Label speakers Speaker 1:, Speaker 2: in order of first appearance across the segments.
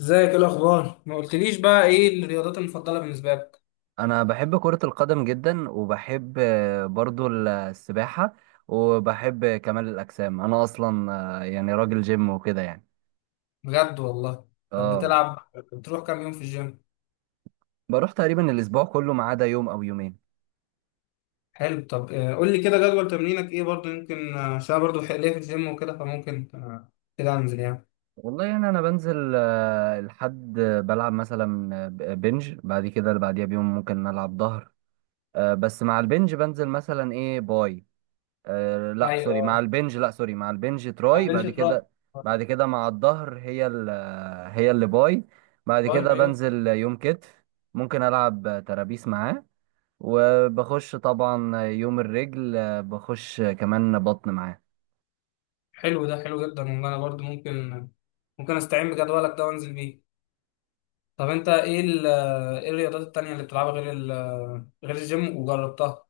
Speaker 1: ازيك؟ ايه الاخبار؟ ما قلتليش بقى ايه الرياضات المفضله بالنسبه لك؟
Speaker 2: انا بحب كرة القدم جدا وبحب برضو السباحة. وبحب كمال الاجسام، انا اصلا يعني راجل جيم وكده يعني.
Speaker 1: بجد والله. طب
Speaker 2: اه.
Speaker 1: بتلعب؟ بتروح كام يوم في الجيم؟
Speaker 2: بروح تقريبا الاسبوع كله ما عدا يوم او يومين.
Speaker 1: حلو. طب قول لي كده جدول تمرينك ايه؟ برضه يمكن عشان أنا برضه ليا في الجيم وكده، فممكن كده انزل يعني.
Speaker 2: والله، يعني انا بنزل الحد، بلعب مثلا بنج. بعد كده اللي بعديها بيوم ممكن العب ظهر. بس مع البنج بنزل مثلا ايه، باي.
Speaker 1: ايوه،
Speaker 2: لا سوري، مع البنج
Speaker 1: على
Speaker 2: تراي
Speaker 1: البنش
Speaker 2: بعد
Speaker 1: تراب.
Speaker 2: كده. بعد كده مع الظهر هي اللي باي. بعد
Speaker 1: ايوه
Speaker 2: كده
Speaker 1: ايوه.
Speaker 2: بنزل يوم كتف، ممكن ألعب ترابيس معاه. وبخش طبعا يوم الرجل، بخش كمان بطن معاه.
Speaker 1: حلو، ده حلو جدا والله، انا برضه ممكن ممكن استعين بجدولك ده وانزل بيه. طب انت ايه ايه الرياضات التانية اللي بتلعبها غير غير الجيم وجربتها؟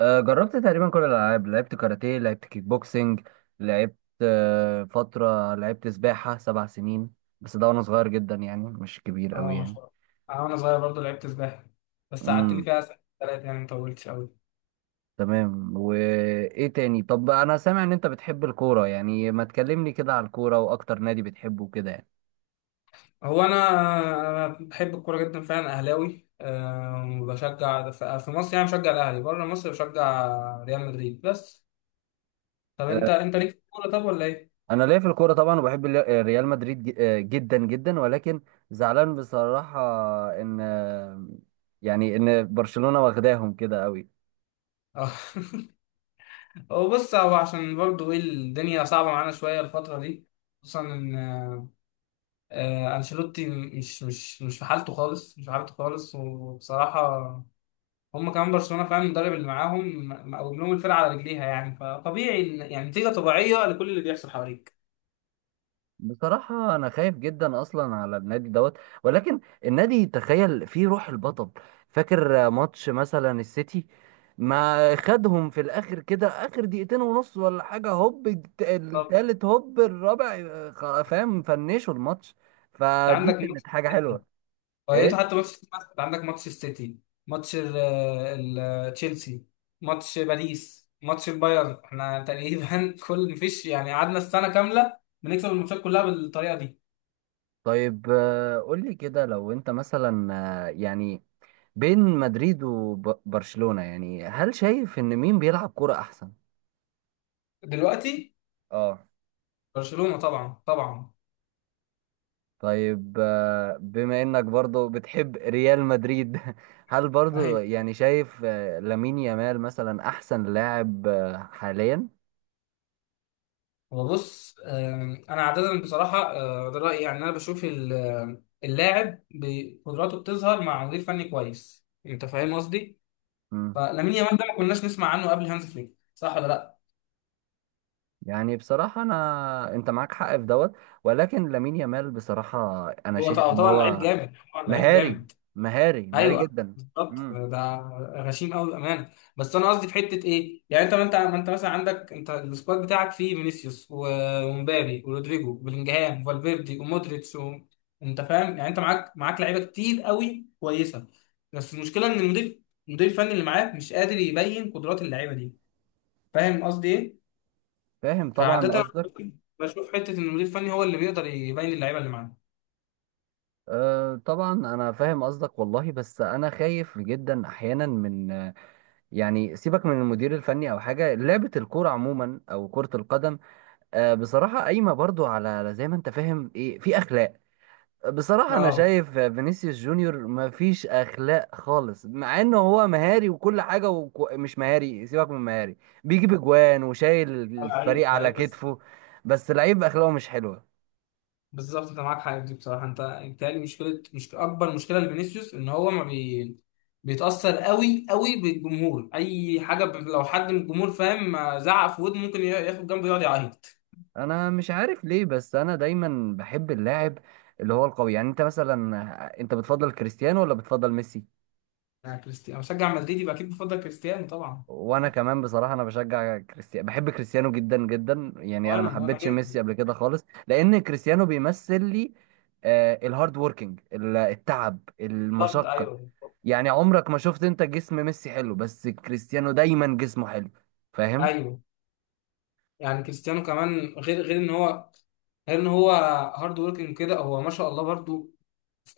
Speaker 2: جربت تقريبا كل الألعاب، لعبت كاراتيه، لعبت كيك بوكسينج، لعبت آه، فترة لعبت سباحة 7 سنين. بس ده وأنا صغير جدا، يعني مش كبير أوي
Speaker 1: اه ما
Speaker 2: يعني.
Speaker 1: شاء الله. انا وانا صغير برضه لعبت سباحه، بس قعدت لي
Speaker 2: مم.
Speaker 1: فيها سنه ثلاثه يعني، ما طولتش قوي.
Speaker 2: تمام. وايه تاني؟ طب انا سامع ان انت بتحب الكوره، يعني ما تكلمني كده على الكوره، واكتر نادي بتحبه كده يعني.
Speaker 1: هو انا انا بحب الكوره جدا فعلا، اهلاوي، أه. وبشجع في مصر يعني بشجع الاهلي، بره مصر بشجع ريال مدريد بس. طب
Speaker 2: آه،
Speaker 1: انت انت ليك في الكوره طب ولا ايه؟
Speaker 2: انا ليا في الكوره طبعا، وبحب ريال مدريد جدا جدا، ولكن زعلان بصراحه ان آه، يعني ان برشلونه واخداهم كده قوي.
Speaker 1: اه. هو بص، هو عشان برضه ايه، الدنيا صعبه معانا شويه الفتره دي، خصوصا ان انشيلوتي مش في حالته خالص، مش في حالته خالص. وبصراحه هم كمان برشلونه فعلا المدرب اللي معاهم مقوم لهم الفرقه على رجليها، يعني فطبيعي يعني نتيجه طبيعية لكل اللي بيحصل حواليك.
Speaker 2: بصراحة أنا خايف جدا أصلا على النادي دوت، ولكن النادي تخيل فيه روح البطل. فاكر ماتش مثلا السيتي؟ ما خدهم في الآخر كده آخر دقيقتين ونص ولا حاجة، هوب
Speaker 1: طب
Speaker 2: التالت، هوب الرابع، فاهم، فنشوا الماتش.
Speaker 1: انت
Speaker 2: فدي
Speaker 1: عندك ماتش
Speaker 2: كانت حاجة
Speaker 1: السيتي؟
Speaker 2: حلوة.
Speaker 1: فايته
Speaker 2: إيه.
Speaker 1: حتى ماتش؟ انت عندك ماتش السيتي، ماتش تشيلسي، ماتش باريس، ماتش البايرن، احنا تقريبا كل مفيش يعني، قعدنا السنه كامله بنكسب الماتشات كلها بالطريقه دي.
Speaker 2: طيب، قولي كده لو أنت مثلا، آه، يعني بين مدريد وبرشلونة، يعني هل شايف إن مين بيلعب كرة أحسن؟
Speaker 1: دلوقتي
Speaker 2: اه.
Speaker 1: برشلونه طبعا طبعا.
Speaker 2: طيب، بما انك برضو بتحب ريال مدريد هل برضو يعني شايف لامين يامال مثلا احسن لاعب حاليا؟
Speaker 1: هو بص، انا عاده بصراحه ده رايي، يعني انا بشوف اللاعب بقدراته بتظهر مع مدير فني كويس، انت فاهم قصدي؟
Speaker 2: مم.
Speaker 1: فلامين يامال ده ما كناش نسمع عنه قبل هانز فليك، صح ولا لا؟
Speaker 2: يعني بصراحة انت معاك حق في دوت، ولكن لامين يامال بصراحة انا
Speaker 1: هو
Speaker 2: شايف
Speaker 1: طبعا
Speaker 2: ان
Speaker 1: طبعا لعيب
Speaker 2: هو
Speaker 1: جامد، طبعا لعيب
Speaker 2: مهاري،
Speaker 1: جامد.
Speaker 2: مهاري، مهاري
Speaker 1: ايوه
Speaker 2: جدا.
Speaker 1: بالظبط
Speaker 2: مم.
Speaker 1: ده، غشيم قوي بامانه. بس انا قصدي في حته ايه؟ يعني انت ما انت ما انت مثلا عندك انت السكواد بتاعك فيه فينيسيوس ومبابي ورودريجو وبلينجهام وفالفيردي ومودريتش و... انت فاهم يعني؟ انت معاك لعيبه كتير قوي كويسه، بس المشكله ان المدير الفني اللي معاك مش قادر يبين قدرات اللعيبه دي، فاهم قصدي ايه؟
Speaker 2: فاهم طبعا
Speaker 1: فعاده
Speaker 2: قصدك.
Speaker 1: بشوف حته ان المدير الفني هو اللي بيقدر يبين اللعيبه اللي معاه.
Speaker 2: أه طبعا انا فاهم قصدك والله، بس انا خايف جدا احيانا من يعني سيبك من المدير الفني او حاجه، لعبه الكوره عموما او كره القدم بصراحة قايمة برضو على زي ما انت فاهم، ايه، في اخلاق. بصراحة انا
Speaker 1: اه.
Speaker 2: شايف فينيسيوس جونيور مفيش اخلاق خالص، مع انه هو مهاري وكل حاجة مش مهاري، سيبك من مهاري. بيجيب اجوان وشايل
Speaker 1: لعيب
Speaker 2: الفريق على
Speaker 1: لعيب.
Speaker 2: كتفه، بس لعيب اخلاقه مش حلوة.
Speaker 1: بالظبط، انت معاك حاجه دي بصراحه، انت بيتهيألي مشكله، مش اكبر مشكله لفينيسيوس ان هو ما بي... بيتاثر قوي قوي بالجمهور، اي حاجه لو حد من الجمهور فاهم ما زعق في ودنه، ممكن ياخد جنبه يقعد يعيط.
Speaker 2: انا مش عارف ليه، بس انا دايما بحب اللاعب اللي هو القوي. يعني انت مثلا بتفضل كريستيانو ولا بتفضل ميسي؟
Speaker 1: انا كريستيانو، انا بشجع مدريد يبقى اكيد بفضل كريستيانو طبعا.
Speaker 2: وانا كمان بصراحه، انا بشجع كريستيانو، بحب كريستيانو جدا جدا. يعني انا ما
Speaker 1: وانا وانا
Speaker 2: حبيتش
Speaker 1: جدا،
Speaker 2: ميسي قبل كده خالص، لان كريستيانو بيمثل لي الهارد ووركينج، التعب،
Speaker 1: بالظبط
Speaker 2: المشقه.
Speaker 1: ايوه بالظبط.
Speaker 2: يعني عمرك ما شفت انت جسم ميسي حلو؟ بس كريستيانو دايما جسمه حلو، فاهم؟
Speaker 1: ايوه، يعني كريستيانو كمان، غير ان هو، غير ان هو هارد وركينج كده، هو ما شاء الله برضو،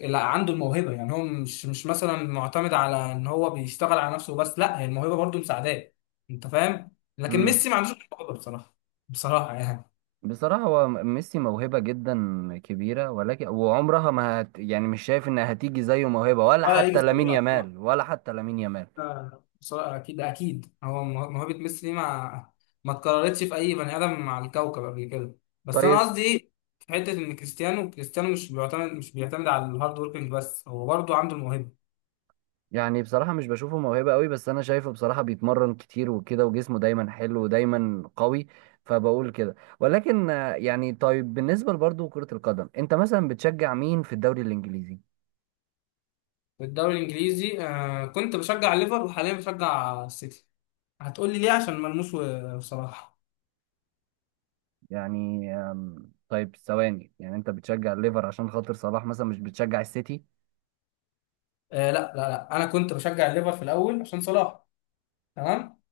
Speaker 1: لا عنده الموهبه. يعني هو مش مثلا معتمد على ان هو بيشتغل على نفسه بس، لا، هي الموهبه برضه مساعداه، انت فاهم؟ لكن
Speaker 2: امم
Speaker 1: ميسي ما عندوش الموهبه بصراحه، بصراحه يعني.
Speaker 2: بصراحه هو ميسي موهبه جدا كبيره، ولكن وعمرها ما هت يعني مش شايف انها هتيجي زيه موهبه، ولا
Speaker 1: ولا هيجي
Speaker 2: حتى لامين
Speaker 1: زيها طبعا،
Speaker 2: يامال، ولا حتى لامين يامال.
Speaker 1: بصراحه اكيد اكيد هو موهبه ميسي دي ما اتكررتش في اي بني ادم على الكوكب قبل كده. بس انا
Speaker 2: طيب.
Speaker 1: قصدي ايه؟ في حته ان كريستيانو، كريستيانو مش بيعتمد على الهارد وركينج بس، هو برضه عنده الموهبه.
Speaker 2: يعني بصراحة مش بشوفه موهبة قوي، بس أنا شايفه بصراحة بيتمرن كتير وكده، وجسمه دايما حلو ودايما قوي. فبقول كده، ولكن طيب، بالنسبة برضه كرة القدم أنت مثلا بتشجع مين في الدوري الإنجليزي؟
Speaker 1: في الدوري الانجليزي، آه كنت بشجع ليفر، وحاليا بشجع السيتي. هتقول لي ليه؟ عشان ملموس وصلاح.
Speaker 2: يعني طيب ثواني، يعني أنت بتشجع الليفر عشان خاطر صلاح مثلا، مش بتشجع السيتي؟
Speaker 1: آه لا لا لا، انا كنت بشجع الليفر في الاول عشان صلاح، تمام.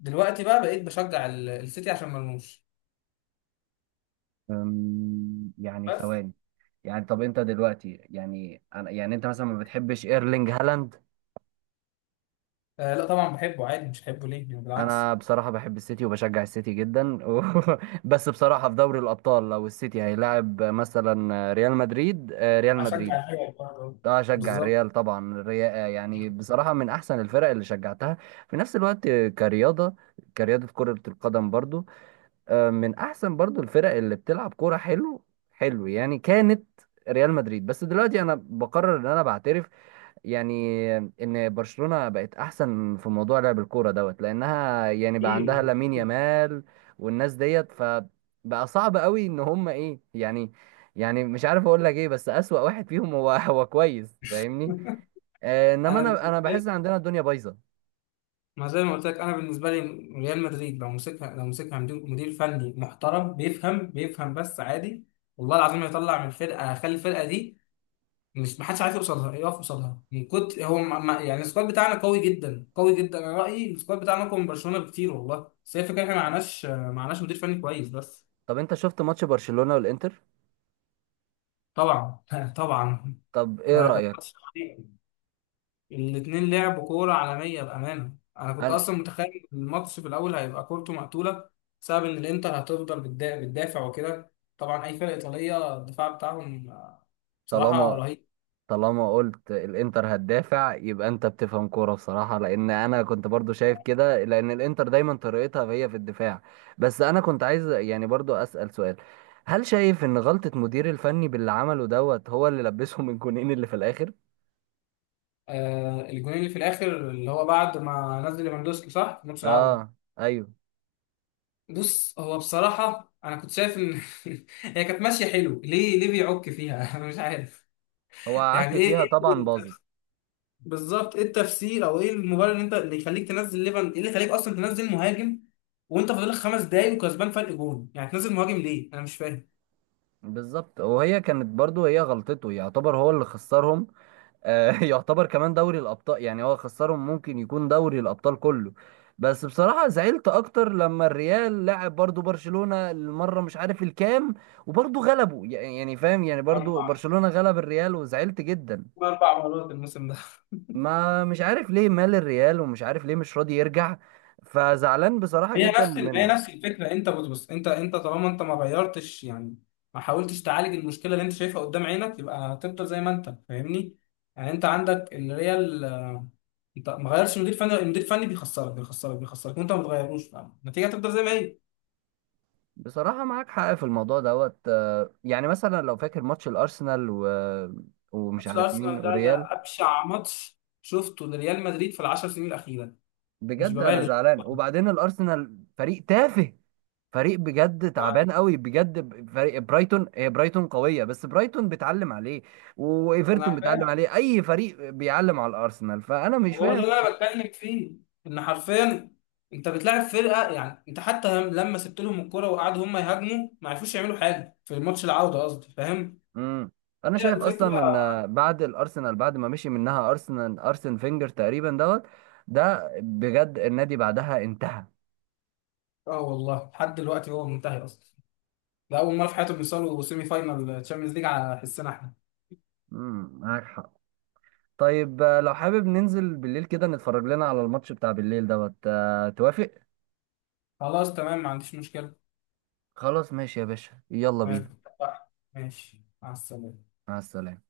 Speaker 1: دلوقتي بقى بقيت بشجع السيتي عشان ملموس
Speaker 2: يعني
Speaker 1: بس.
Speaker 2: ثواني. يعني طب أنت دلوقتي، يعني أنا يعني أنت مثلا ما بتحبش إيرلينج هالاند؟
Speaker 1: آه لا طبعا بحبه عادي، مش بحبه ليه يعني؟ بالعكس.
Speaker 2: انا بصراحه بحب السيتي وبشجع السيتي جدا بس بصراحه في دوري الابطال، لو السيتي هيلاعب مثلا ريال مدريد.
Speaker 1: هشجع الحاجه برضه.
Speaker 2: اه، اشجع
Speaker 1: بالظبط.
Speaker 2: الريال طبعا. الريال يعني بصراحه من احسن الفرق اللي شجعتها في نفس الوقت. كرياضه كره القدم برضو، من احسن برضو الفرق اللي بتلعب كوره حلو. حلو، يعني كانت ريال مدريد، بس دلوقتي انا بقرر ان انا بعترف يعني ان برشلونة بقت احسن في موضوع لعب الكورة دوت، لانها يعني بقى عندها
Speaker 1: ايه.
Speaker 2: لامين يامال والناس ديت، فبقى صعب قوي ان هم ايه يعني. يعني مش عارف اقول لك ايه، بس اسوأ واحد فيهم هو هو كويس، فاهمني. انما
Speaker 1: انا
Speaker 2: انا
Speaker 1: بالنسبه
Speaker 2: انا بحس
Speaker 1: لي،
Speaker 2: عندنا الدنيا بايظة.
Speaker 1: ما زي ما قلت لك، انا بالنسبه لي، ريال مدريد لو مسكها، لو مسكها مدير، مدير فني محترم بيفهم، بيفهم بس عادي، والله العظيم هيطلع من الفرقه، هيخلي الفرقه دي مش، محدش عارف يوصل لها يقف قصادها. من كنت هو يعني السكواد بتاعنا قوي جدا قوي جدا، انا رايي السكواد بتاعنا اقوى من برشلونه بكتير والله، بس هي الفكره احنا ما معناش مدير فني كويس بس.
Speaker 2: طب انت شفت ماتش برشلونة والانتر؟
Speaker 1: طبعا طبعا.
Speaker 2: طب ايه
Speaker 1: ما كان
Speaker 2: رأيك؟
Speaker 1: ماتش، الاثنين لعبوا كوره عالميه بامانه. انا كنت
Speaker 2: انا
Speaker 1: اصلا متخيل الماتش في الاول هيبقى كورته مقتوله بسبب ان الانتر هتفضل بتدافع وكده، طبعا اي فرقه ايطاليه الدفاع بتاعهم بصراحه
Speaker 2: طالما
Speaker 1: رهيب.
Speaker 2: طالما قلت الانتر هتدافع، يبقى انت بتفهم كوره بصراحه، لان انا كنت برضو شايف كده، لان الانتر دايما طريقتها هي في الدفاع. بس انا كنت عايز يعني برضو اسال سؤال. هل شايف ان غلطه مدير الفني باللي عمله دوت، هو اللي لبسهم الجونين اللي في الاخر؟
Speaker 1: آه الجونين اللي في الاخر، اللي هو بعد ما نزل ليفاندوسكي، صح، في نص العوده.
Speaker 2: اه، ايوه.
Speaker 1: بص، هو بصراحه انا كنت شايف ان هي كانت ماشيه حلو، ليه ليه بيعك فيها؟ انا مش عارف.
Speaker 2: هو
Speaker 1: يعني
Speaker 2: عك
Speaker 1: ايه،
Speaker 2: فيها طبعا، باظت.
Speaker 1: بالظبط ايه التفسير او ايه المبرر اللي انت، اللي يخليك تنزل ليفان؟ ايه اللي يخليك اصلا تنزل مهاجم وانت فاضلك 5 دقايق وكسبان فرق جون؟ يعني تنزل مهاجم ليه؟ انا مش فاهم.
Speaker 2: بالظبط، وهي كانت برضو هي غلطته، يعتبر هو اللي خسرهم. يعتبر كمان دوري الابطال، يعني هو خسرهم، ممكن يكون دوري الابطال كله. بس بصراحة زعلت اكتر لما الريال لعب برضو برشلونة المرة مش عارف الكام، وبرضو غلبه يعني فاهم، يعني برضو
Speaker 1: اربع،
Speaker 2: برشلونة غلب الريال، وزعلت جدا.
Speaker 1: 4 مرات الموسم ده.
Speaker 2: ما مش عارف ليه مال الريال، ومش عارف ليه مش راضي يرجع، فزعلان بصراحة
Speaker 1: هي
Speaker 2: جدا
Speaker 1: نفس هي
Speaker 2: منه.
Speaker 1: نفس الفكره. انت بص بص، انت، انت طالما انت ما غيرتش يعني، ما حاولتش تعالج المشكله اللي انت شايفها قدام عينك، يبقى هتفضل زي ما انت، فاهمني؟ يعني انت عندك اللي هي انت ما غيرش مدير فني، المدير الفني بيخسرك بيخسرك بيخسرك وانت ما بتغيروش، فالنتيجه هتفضل زي ما هي.
Speaker 2: بصراحة معاك حق في الموضوع دوت، يعني مثلا لو فاكر ماتش الارسنال ومش
Speaker 1: ماتش
Speaker 2: عارف مين
Speaker 1: الارسنال ده،
Speaker 2: والريال.
Speaker 1: ده ابشع ماتش شفته لريال مدريد في 10 سنين الاخيره، مش
Speaker 2: بجد انا
Speaker 1: ببالغ.
Speaker 2: زعلان، وبعدين الارسنال فريق تافه، فريق بجد تعبان
Speaker 1: ف-
Speaker 2: قوي بجد، فريق برايتون، هي برايتون قويه بس برايتون بتعلم عليه، وايفرتون
Speaker 1: انا
Speaker 2: بتعلم
Speaker 1: فاهم،
Speaker 2: عليه، اي فريق بيعلم على الارسنال، فانا مش
Speaker 1: هو ده
Speaker 2: فاهم.
Speaker 1: اللي انا بتكلم فيه، ان حرفيا انت بتلاعب فرقه، يعني انت حتى لما سبت لهم الكرة وقعدوا هم يهاجموا، ما عرفوش يعملوا حاجه في الماتش العوده قصدي، فاهم؟
Speaker 2: امم انا
Speaker 1: هي
Speaker 2: شايف
Speaker 1: الفكره.
Speaker 2: اصلا ان بعد ما مشي منها ارسن فينجر تقريبا دوت، ده بجد النادي بعدها انتهى.
Speaker 1: اه والله لحد دلوقتي هو منتهي اصلا، ده اول مره في حياتهم يوصلوا سيمي فاينال تشامبيونز ليج على حسنا احنا.
Speaker 2: معاك حق. طيب، لو حابب ننزل بالليل كده نتفرج لنا على الماتش بتاع بالليل دوت، توافق؟
Speaker 1: خلاص تمام، ما عنديش مشكله.
Speaker 2: خلاص، ماشي يا باشا، يلا بينا.
Speaker 1: تمام، ماشي، مع السلامه.
Speaker 2: مع السلامة.